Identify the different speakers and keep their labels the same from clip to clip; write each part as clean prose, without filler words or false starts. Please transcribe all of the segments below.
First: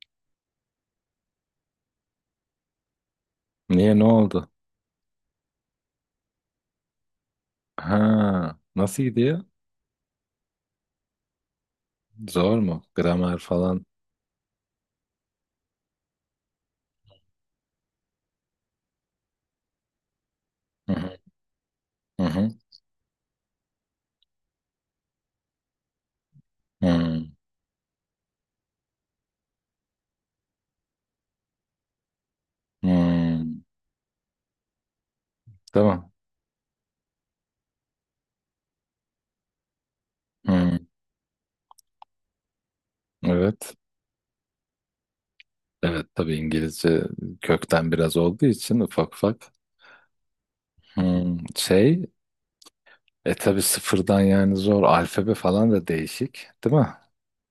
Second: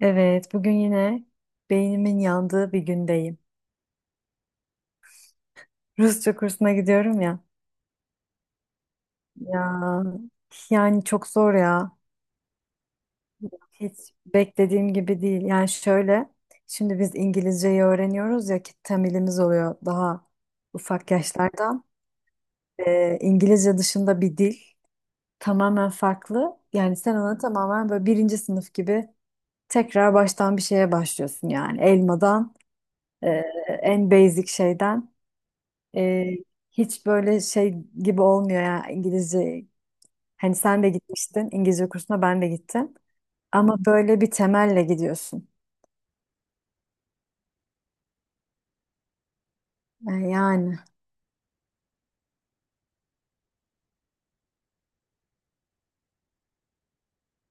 Speaker 1: Evet, bugün yine beynimin yandığı bir gündeyim.
Speaker 2: Niye, ne oldu?
Speaker 1: Rusça kursuna gidiyorum ya.
Speaker 2: Ha, nasıl gidiyor?
Speaker 1: Ya yani çok zor ya.
Speaker 2: Zor mu? Gramer falan.
Speaker 1: Hiç beklediğim gibi değil. Yani şöyle, şimdi biz İngilizceyi öğreniyoruz ya ki temelimiz oluyor daha
Speaker 2: Hı
Speaker 1: ufak
Speaker 2: hı.
Speaker 1: yaşlardan.
Speaker 2: Hı hı.
Speaker 1: İngilizce dışında bir dil tamamen farklı. Yani sen
Speaker 2: Hmm,
Speaker 1: ona tamamen böyle birinci sınıf gibi tekrar baştan bir şeye başlıyorsun yani. Elmadan, e,
Speaker 2: hmm.
Speaker 1: en basic şeyden.
Speaker 2: Tamam.
Speaker 1: Ee, hiç böyle şey gibi olmuyor ya İngilizce. Hani
Speaker 2: Hmm.
Speaker 1: sen de gitmiştin İngilizce kursuna ben de gittim.
Speaker 2: Evet.
Speaker 1: Ama böyle bir temelle gidiyorsun.
Speaker 2: Evet, tabii İngilizce kökten biraz olduğu için ufak ufak.
Speaker 1: Yani
Speaker 2: Şey, tabii sıfırdan yani zor. Alfabe falan da değişik, değil mi?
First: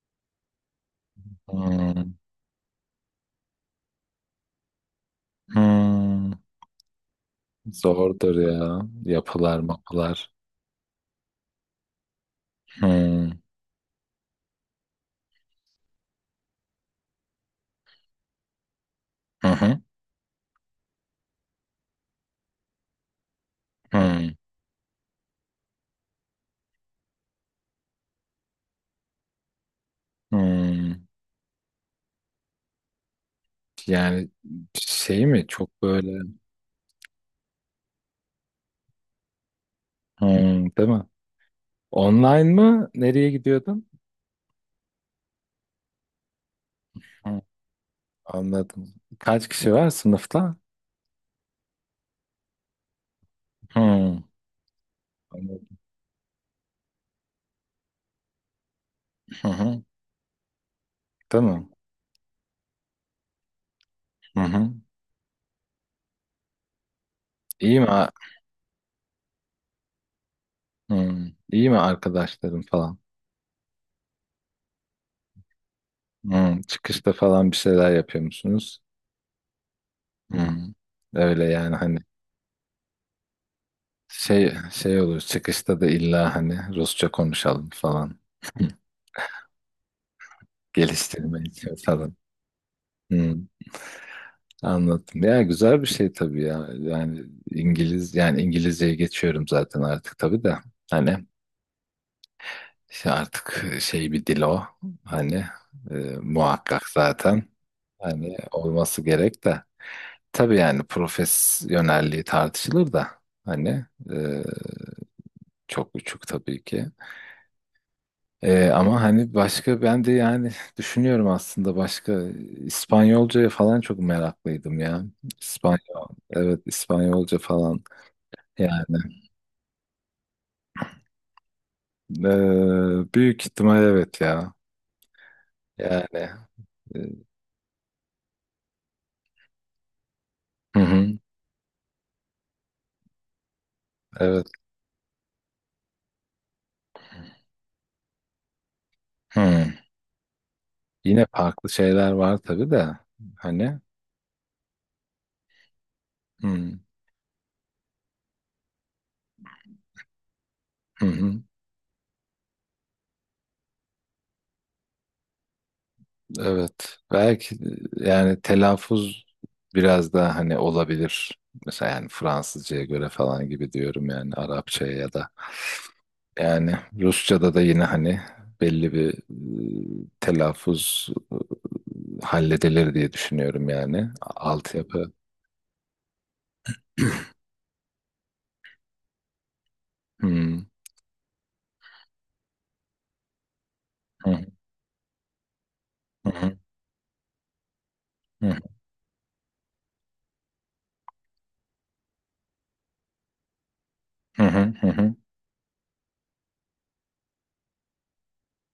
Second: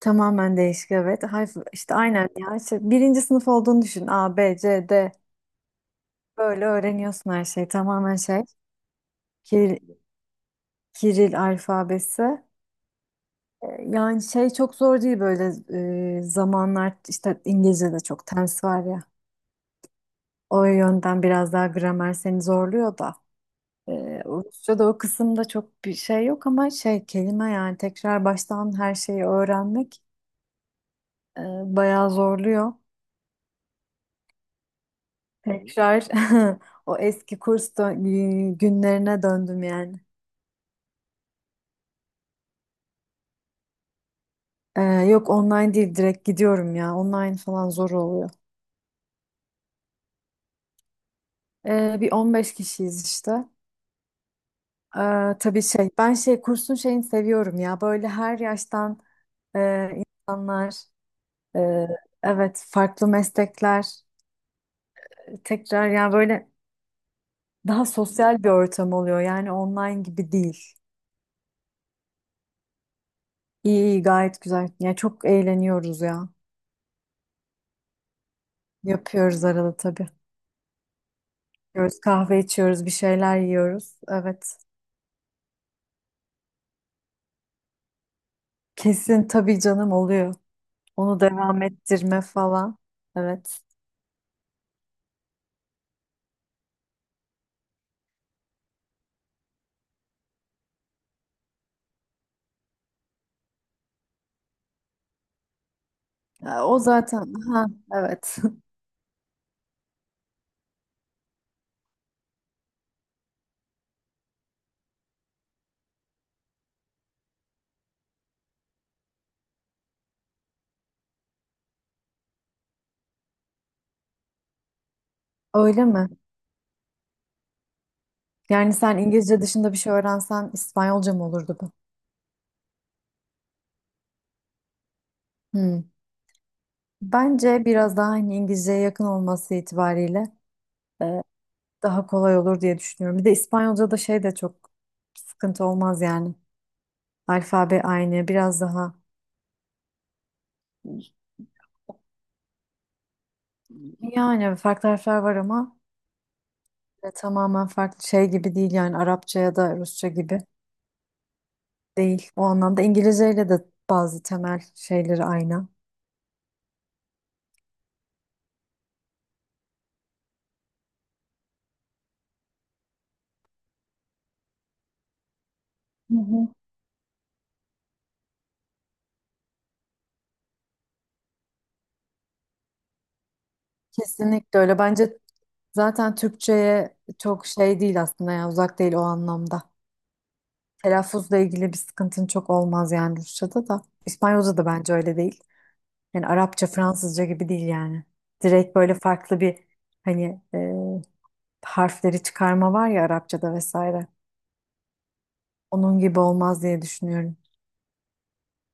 Speaker 1: tamamen değişik, evet. Harf, işte
Speaker 2: Hmm,
Speaker 1: aynen ya. İşte birinci sınıf olduğunu düşün. A, B, C, D.
Speaker 2: hmm.
Speaker 1: Böyle öğreniyorsun her şeyi. Tamamen
Speaker 2: Zordur
Speaker 1: şey.
Speaker 2: ya. Yapılar,
Speaker 1: Kiril,
Speaker 2: mapılar.
Speaker 1: Kiril alfabesi.
Speaker 2: Hmm,
Speaker 1: Yani şey çok zor değil, böyle zamanlar işte, İngilizce'de çok tense var ya.
Speaker 2: hı hı,
Speaker 1: O yönden biraz daha gramer seni zorluyor da. Ee,
Speaker 2: hmm,
Speaker 1: Rusça'da o kısımda çok bir şey yok, ama şey, kelime yani, tekrar baştan her şeyi öğrenmek
Speaker 2: hmm.
Speaker 1: e, bayağı zorluyor.
Speaker 2: Yani şey mi, çok
Speaker 1: Tekrar
Speaker 2: böyle.
Speaker 1: o eski günlerine döndüm yani.
Speaker 2: Değil mi? Online mı? Nereye gidiyordun?
Speaker 1: Yok, online değil, direkt gidiyorum ya. Online
Speaker 2: Hmm,
Speaker 1: falan zor oluyor.
Speaker 2: anladım. Kaç kişi var sınıfta?
Speaker 1: Bir 15 kişiyiz işte.
Speaker 2: Hmm,
Speaker 1: Tabii
Speaker 2: anladım.
Speaker 1: şey, ben şey, kursun şeyini seviyorum ya. Böyle her yaştan
Speaker 2: Hı hı,
Speaker 1: e, insanlar,
Speaker 2: değil mi?
Speaker 1: e, evet, farklı meslekler,
Speaker 2: Hı hı.
Speaker 1: tekrar yani böyle,
Speaker 2: İyi
Speaker 1: daha
Speaker 2: mi?
Speaker 1: sosyal bir ortam oluyor yani, online gibi değil.
Speaker 2: Hmm, iyi mi arkadaşlarım falan?
Speaker 1: İyi iyi, gayet güzel. Ya çok eğleniyoruz ya.
Speaker 2: Çıkışta falan bir şeyler yapıyor musunuz?
Speaker 1: Yapıyoruz arada tabii.
Speaker 2: Hmm, öyle yani, hani
Speaker 1: Yiyoruz, kahve içiyoruz, bir şeyler yiyoruz.
Speaker 2: şey
Speaker 1: Evet.
Speaker 2: şey olur çıkışta da, illa hani Rusça konuşalım falan.
Speaker 1: Kesin tabii canım, oluyor. Onu
Speaker 2: Geliştirme
Speaker 1: devam
Speaker 2: için falan.
Speaker 1: ettirme falan.
Speaker 2: Hmm.
Speaker 1: Evet.
Speaker 2: Anladım. Ya, güzel bir şey tabii ya. Yani İngilizceye geçiyorum zaten artık tabii de. Hani, işte artık şey, bir dil o. Hani e,
Speaker 1: Ya, o
Speaker 2: muhakkak
Speaker 1: zaten,
Speaker 2: zaten.
Speaker 1: ha,
Speaker 2: Hani
Speaker 1: evet.
Speaker 2: olması gerek de. Tabii, yani profesyonelliği tartışılır da. Hani e, çok uçuk tabii ki. Ama hani başka, ben de yani düşünüyorum aslında başka, İspanyolcaya falan çok meraklıydım ya.
Speaker 1: Öyle mi?
Speaker 2: Evet, İspanyolca falan.
Speaker 1: Yani
Speaker 2: Yani
Speaker 1: sen İngilizce dışında bir şey öğrensen İspanyolca mı olurdu bu?
Speaker 2: büyük ihtimal evet ya.
Speaker 1: Hmm.
Speaker 2: Yani e,
Speaker 1: Bence biraz daha, hani, İngilizceye yakın olması itibariyle
Speaker 2: hı hı,
Speaker 1: e, daha kolay olur diye düşünüyorum. Bir de İspanyolca da şey de
Speaker 2: evet.
Speaker 1: çok sıkıntı olmaz yani. Alfabe aynı, biraz daha.
Speaker 2: Hı. Yine farklı şeyler var tabii de, hani
Speaker 1: Yani farklı harfler var ama
Speaker 2: hı,
Speaker 1: tamamen farklı şey gibi değil yani, Arapça ya da Rusça gibi
Speaker 2: hı hı,
Speaker 1: değil. O anlamda İngilizceyle de bazı temel şeyleri aynı.
Speaker 2: evet. Belki yani telaffuz biraz daha hani olabilir. Mesela yani Fransızcaya göre falan gibi diyorum, yani Arapçaya ya da.
Speaker 1: Hı hı.
Speaker 2: Yani Rusça'da da yine, hani belli bir telaffuz halledilir diye düşünüyorum yani.
Speaker 1: Kesinlikle öyle.
Speaker 2: Altyapı.
Speaker 1: Bence zaten Türkçe'ye çok şey değil aslında, yani uzak değil o anlamda.
Speaker 2: Hı
Speaker 1: Telaffuzla ilgili bir sıkıntın çok olmaz yani Rusça'da da.
Speaker 2: hı.
Speaker 1: İspanyolca da bence öyle değil. Yani
Speaker 2: Hı hı,
Speaker 1: Arapça, Fransızca gibi değil yani.
Speaker 2: hı
Speaker 1: Direkt böyle farklı bir, hani, harfleri çıkarma var ya Arapça'da vesaire.
Speaker 2: hı, hı hı, hı.
Speaker 1: Onun gibi olmaz diye düşünüyorum.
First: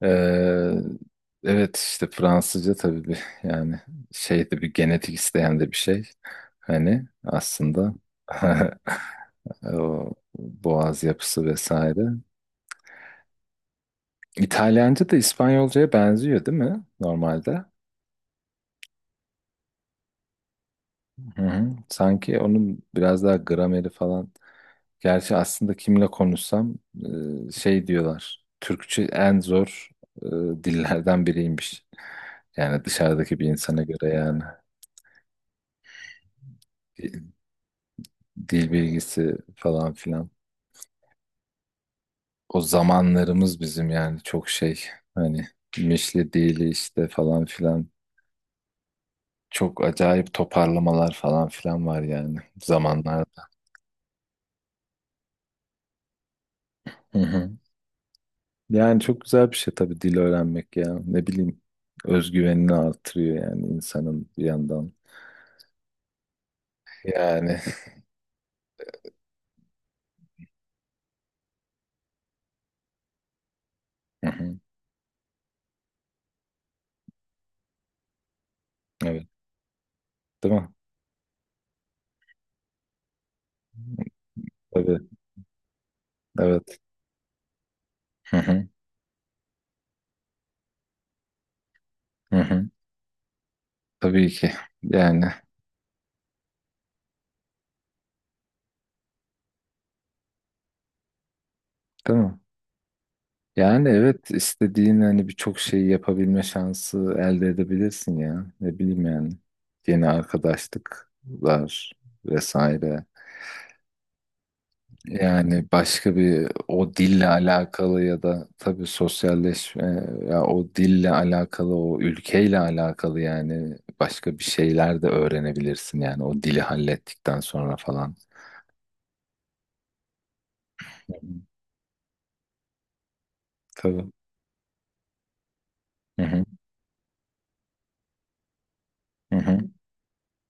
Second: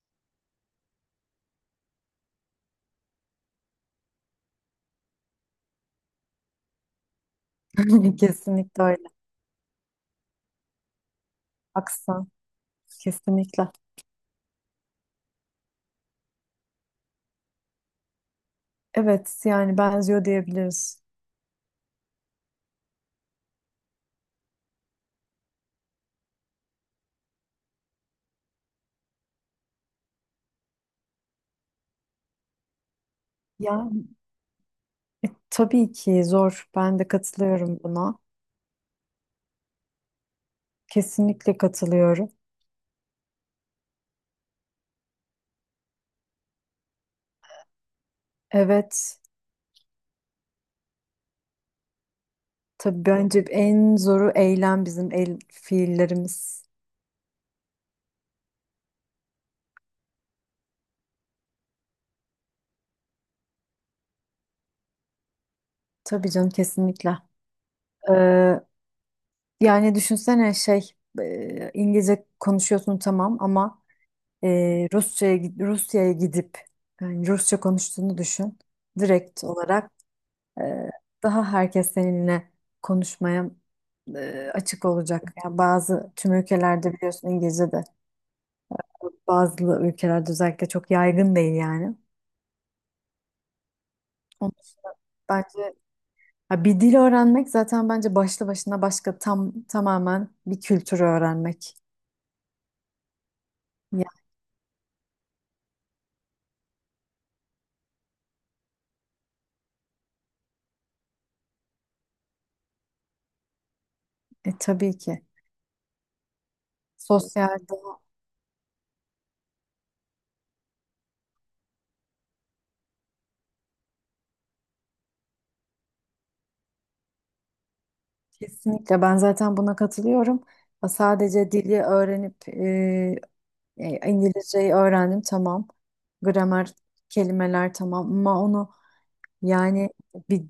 Speaker 2: Evet işte Fransızca tabii, bir yani şey de bir genetik isteyen de bir şey. Hani aslında
Speaker 1: Kesinlikle öyle.
Speaker 2: o boğaz yapısı vesaire.
Speaker 1: Aksan. Kesinlikle.
Speaker 2: İtalyanca da İspanyolcaya benziyor değil mi normalde?
Speaker 1: Evet, yani benziyor diyebiliriz.
Speaker 2: Hı hı. Sanki onun biraz daha grameri falan. Gerçi aslında kimle konuşsam şey diyorlar. Türkçe en zor e, dillerden biriymiş. Yani dışarıdaki bir insana
Speaker 1: Ya,
Speaker 2: göre yani
Speaker 1: tabii ki zor. Ben de
Speaker 2: Di-
Speaker 1: katılıyorum buna.
Speaker 2: dil bilgisi falan filan.
Speaker 1: Kesinlikle katılıyorum.
Speaker 2: O zamanlarımız bizim yani çok şey, hani mişli dili işte falan filan.
Speaker 1: Evet.
Speaker 2: Çok acayip toparlamalar falan filan var yani
Speaker 1: Tabii
Speaker 2: zamanlarda.
Speaker 1: bence en zoru eylem, bizim el fiillerimiz.
Speaker 2: Hı hı. Yani çok güzel bir şey tabii dil öğrenmek ya. Ne bileyim, özgüvenini artırıyor yani insanın bir yandan.
Speaker 1: Tabii canım, kesinlikle.
Speaker 2: Yani.
Speaker 1: Ee, yani düşünsene şey, İngilizce konuşuyorsun tamam, ama
Speaker 2: Hı
Speaker 1: e,
Speaker 2: hı.
Speaker 1: Rusya'ya gidip yani Rusça konuştuğunu düşün.
Speaker 2: Evet.
Speaker 1: Direkt olarak
Speaker 2: Değil mi?
Speaker 1: e, daha herkes seninle konuşmaya açık
Speaker 2: Tabii.
Speaker 1: olacak. Yani bazı, tüm
Speaker 2: Evet.
Speaker 1: ülkelerde biliyorsun İngilizce de,
Speaker 2: Hı hı.
Speaker 1: bazı ülkelerde özellikle çok yaygın değil yani.
Speaker 2: Hı hı. Tabii
Speaker 1: Onun
Speaker 2: ki.
Speaker 1: için
Speaker 2: Yani.
Speaker 1: bence, ha, bir dil öğrenmek zaten bence başlı başına başka, tamamen bir kültürü öğrenmek.
Speaker 2: Değil mi? Yani
Speaker 1: Ya,
Speaker 2: evet, istediğin hani birçok şeyi yapabilme şansı elde edebilirsin ya. Ne bileyim yani. Yeni arkadaşlıklar vesaire.
Speaker 1: tabii ki.
Speaker 2: Yani başka bir, o dille
Speaker 1: Sosyal doğa.
Speaker 2: alakalı ya da tabii sosyalleşme, ya o dille alakalı o ülkeyle alakalı, yani başka bir şeyler de öğrenebilirsin yani o dili hallettikten sonra falan.
Speaker 1: Kesinlikle, ben zaten buna katılıyorum. Ha, sadece dili öğrenip,
Speaker 2: Tabii.
Speaker 1: İngilizceyi öğrendim tamam.
Speaker 2: Hı hı.
Speaker 1: Gramer, kelimeler tamam, ama onu
Speaker 2: Hı hı.
Speaker 1: yani, bir,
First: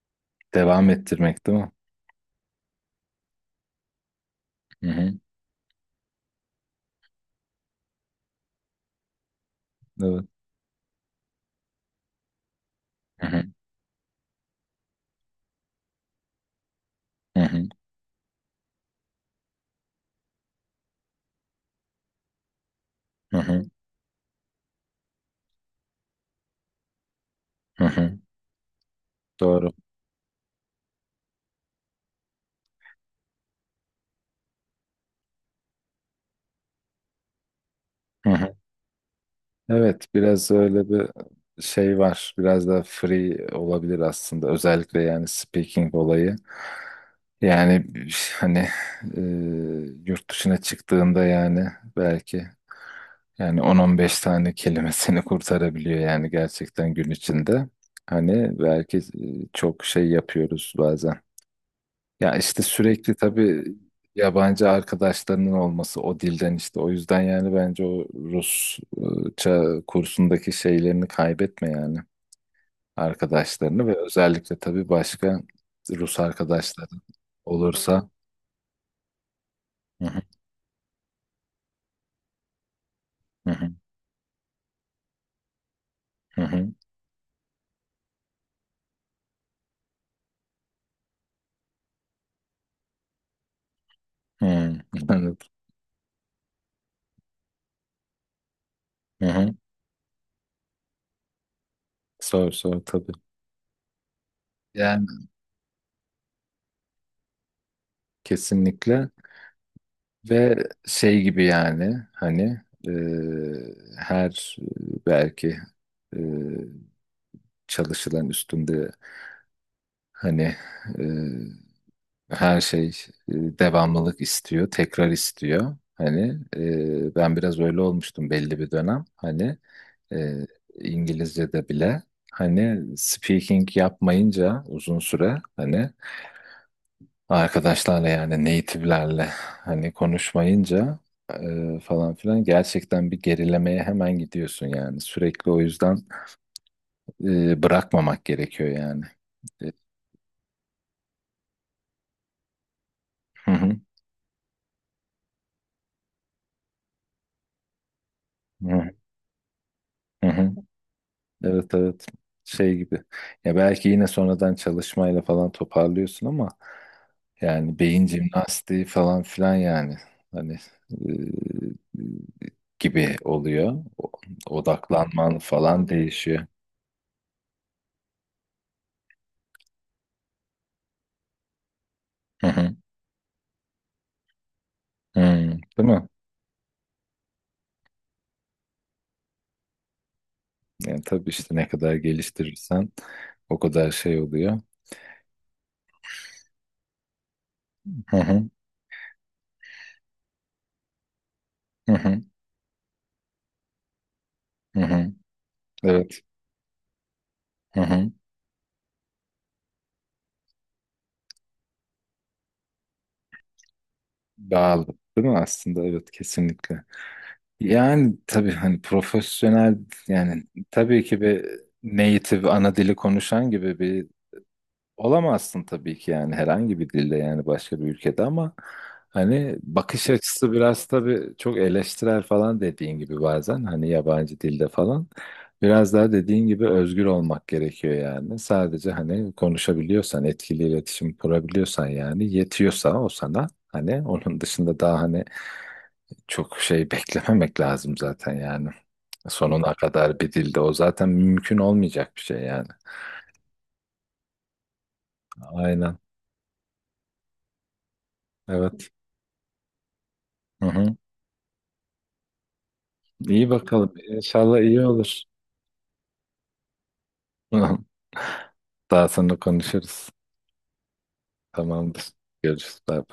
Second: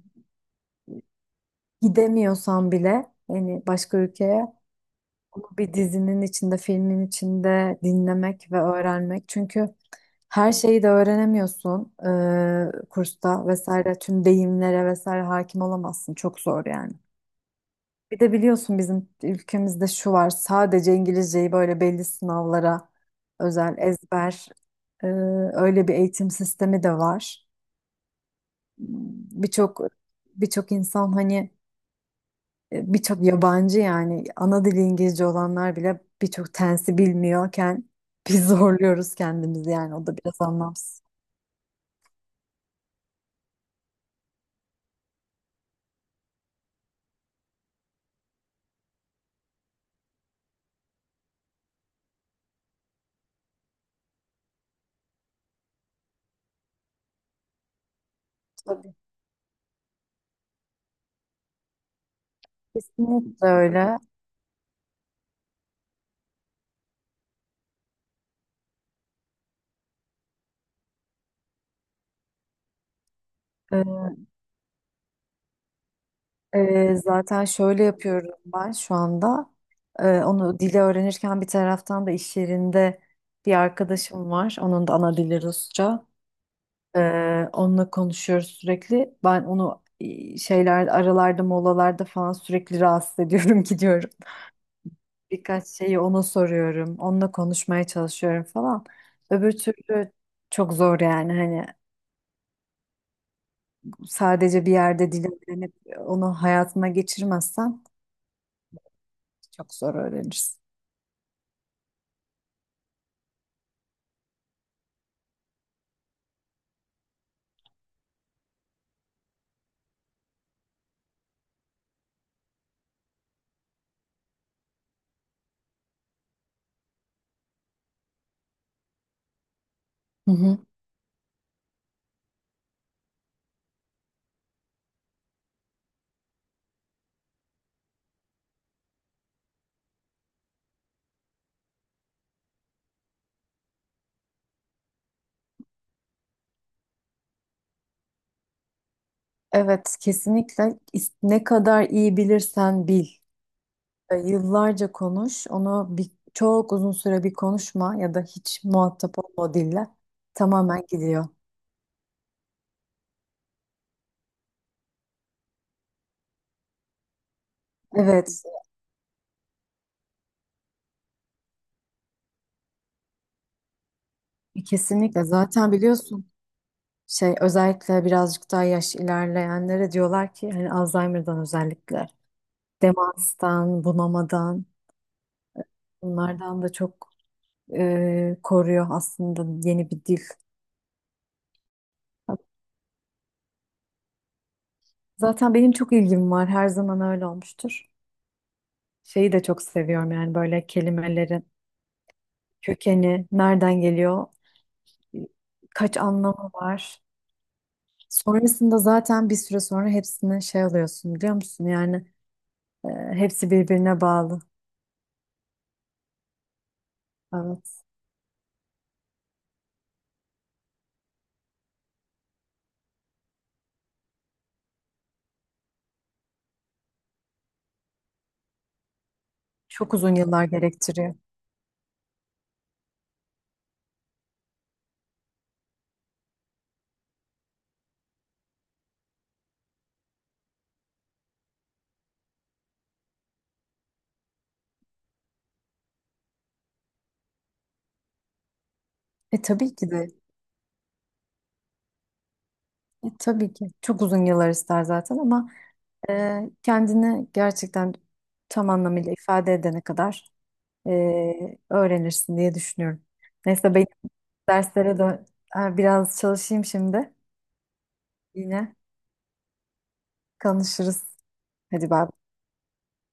Speaker 2: Devam ettirmek değil mi?
Speaker 1: gidemiyorsan bile yani başka ülkeye,
Speaker 2: Hı hı.
Speaker 1: onu bir dizinin içinde, filmin içinde dinlemek ve öğrenmek. Çünkü
Speaker 2: Evet.
Speaker 1: her şeyi de öğrenemiyorsun,
Speaker 2: Hı hı.
Speaker 1: kursta vesaire tüm deyimlere vesaire hakim olamazsın, çok zor yani.
Speaker 2: Hı hı.
Speaker 1: Bir de biliyorsun, bizim ülkemizde şu var, sadece İngilizceyi böyle belli sınavlara
Speaker 2: Hı hı.
Speaker 1: özel ezber, e, öyle bir eğitim sistemi de var.
Speaker 2: Hı hı. Doğru.
Speaker 1: Birçok birçok insan hani, birçok yabancı yani, ana dili İngilizce olanlar bile birçok tensi bilmiyorken
Speaker 2: Hı
Speaker 1: biz
Speaker 2: hı.
Speaker 1: zorluyoruz kendimizi yani,
Speaker 2: Evet,
Speaker 1: o da biraz
Speaker 2: biraz öyle
Speaker 1: anlamsız.
Speaker 2: bir şey var. Biraz daha free olabilir aslında. Özellikle yani speaking olayı. Yani hani e, yurt dışına çıktığında yani belki yani 10-15 tane kelimesini kurtarabiliyor yani gerçekten gün içinde. Hani
Speaker 1: Tabii.
Speaker 2: belki çok şey yapıyoruz bazen. Ya işte sürekli
Speaker 1: Kesinlikle
Speaker 2: tabii
Speaker 1: öyle.
Speaker 2: yabancı arkadaşlarının olması o dilden işte. O yüzden yani bence o Rusça kursundaki şeylerini kaybetme yani, arkadaşlarını ve
Speaker 1: Ee,
Speaker 2: özellikle tabii başka Rus
Speaker 1: e,
Speaker 2: arkadaşların
Speaker 1: zaten şöyle
Speaker 2: olursa.
Speaker 1: yapıyorum ben şu anda.
Speaker 2: Hı
Speaker 1: Ee,
Speaker 2: hı,
Speaker 1: onu dili öğrenirken bir taraftan da iş yerinde
Speaker 2: hı
Speaker 1: bir
Speaker 2: hı,
Speaker 1: arkadaşım var. Onun da ana dili Rusça.
Speaker 2: hı hı,
Speaker 1: Onunla konuşuyoruz sürekli. Ben onu şeyler, aralarda, molalarda falan sürekli rahatsız ediyorum, gidiyorum.
Speaker 2: hı. Evet.
Speaker 1: Birkaç şeyi ona soruyorum. Onunla konuşmaya çalışıyorum falan.
Speaker 2: Hı
Speaker 1: Öbür
Speaker 2: hı.
Speaker 1: türlü çok zor yani, hani
Speaker 2: Sor sor tabii.
Speaker 1: sadece bir
Speaker 2: Yani
Speaker 1: yerde dil öğrenip onu hayatına geçirmezsen
Speaker 2: kesinlikle
Speaker 1: çok zor öğrenirsin.
Speaker 2: ve şey gibi, yani hani e, her belki e, çalışılan üstünde. Hani e, her şey devamlılık istiyor, tekrar istiyor. Hani ben biraz öyle olmuştum belli bir dönem. Hani
Speaker 1: Hı
Speaker 2: e,
Speaker 1: hı.
Speaker 2: İngilizce'de bile hani speaking yapmayınca uzun süre, hani arkadaşlarla yani native'lerle hani konuşmayınca falan filan gerçekten bir gerilemeye hemen gidiyorsun yani. Sürekli o yüzden bırakmamak gerekiyor yani. E,
Speaker 1: Evet, kesinlikle, ne kadar iyi bilirsen bil.
Speaker 2: Hı hı,
Speaker 1: Yıllarca konuş, onu bir, çok uzun süre bir konuşma ya da hiç
Speaker 2: hı hı,
Speaker 1: muhatap olma o dille,
Speaker 2: hı hı.
Speaker 1: tamamen gidiyor.
Speaker 2: Evet evet, şey gibi ya, belki yine sonradan çalışmayla falan toparlıyorsun ama yani beyin
Speaker 1: Evet,
Speaker 2: jimnastiği falan filan yani, hani e, gibi oluyor. O-
Speaker 1: kesinlikle,
Speaker 2: odaklanman
Speaker 1: zaten
Speaker 2: falan
Speaker 1: biliyorsun
Speaker 2: değişiyor.
Speaker 1: şey, özellikle birazcık daha yaş ilerleyenlere diyorlar ki, hani Alzheimer'dan özellikle,
Speaker 2: Hı hı.
Speaker 1: demanstan, bunamadan,
Speaker 2: Hı, değil mi?
Speaker 1: bunlardan da çok koruyor aslında yeni bir dil.
Speaker 2: Yani tabii işte ne kadar geliştirirsen o kadar şey oluyor.
Speaker 1: Zaten benim çok ilgim var. Her zaman öyle olmuştur.
Speaker 2: Hı hı.
Speaker 1: Şeyi de çok seviyorum yani, böyle kelimelerin
Speaker 2: Hı hı.
Speaker 1: kökeni, nereden geliyor,
Speaker 2: Hı hı.
Speaker 1: kaç
Speaker 2: Evet.
Speaker 1: anlamı var.
Speaker 2: Hı hı.
Speaker 1: Sonrasında zaten bir süre sonra hepsini şey alıyorsun, biliyor musun? Yani e, hepsi birbirine bağlı.
Speaker 2: Bağlı değil mi aslında, evet, kesinlikle.
Speaker 1: Evet.
Speaker 2: Yani tabii hani profesyonel, yani tabii ki bir native ana dili konuşan gibi bir olamazsın tabii ki yani, herhangi bir dilde yani başka bir ülkede, ama hani
Speaker 1: Çok
Speaker 2: bakış
Speaker 1: uzun yıllar
Speaker 2: açısı biraz
Speaker 1: gerektiriyor.
Speaker 2: tabii çok eleştirel falan dediğin gibi, bazen hani yabancı dilde falan biraz daha dediğin gibi özgür olmak gerekiyor yani, sadece hani konuşabiliyorsan, etkili iletişim kurabiliyorsan, yani yetiyorsa o sana, hani onun dışında daha hani çok şey beklememek lazım zaten yani.
Speaker 1: E
Speaker 2: Sonuna
Speaker 1: tabii ki de.
Speaker 2: kadar bir dilde o zaten mümkün olmayacak bir şey yani.
Speaker 1: Tabii ki. Çok uzun yıllar ister zaten, ama
Speaker 2: Aynen.
Speaker 1: kendini gerçekten tam
Speaker 2: Evet.
Speaker 1: anlamıyla ifade edene kadar
Speaker 2: Hı hı.
Speaker 1: öğrenirsin diye düşünüyorum.
Speaker 2: İyi
Speaker 1: Neyse,
Speaker 2: bakalım. İnşallah iyi
Speaker 1: derslere
Speaker 2: olur.
Speaker 1: dön. Ha, biraz çalışayım şimdi. Yine
Speaker 2: Daha sonra konuşuruz.
Speaker 1: konuşuruz. Hadi bay
Speaker 2: Tamamdır.
Speaker 1: bay.
Speaker 2: Görüşürüz. Bye.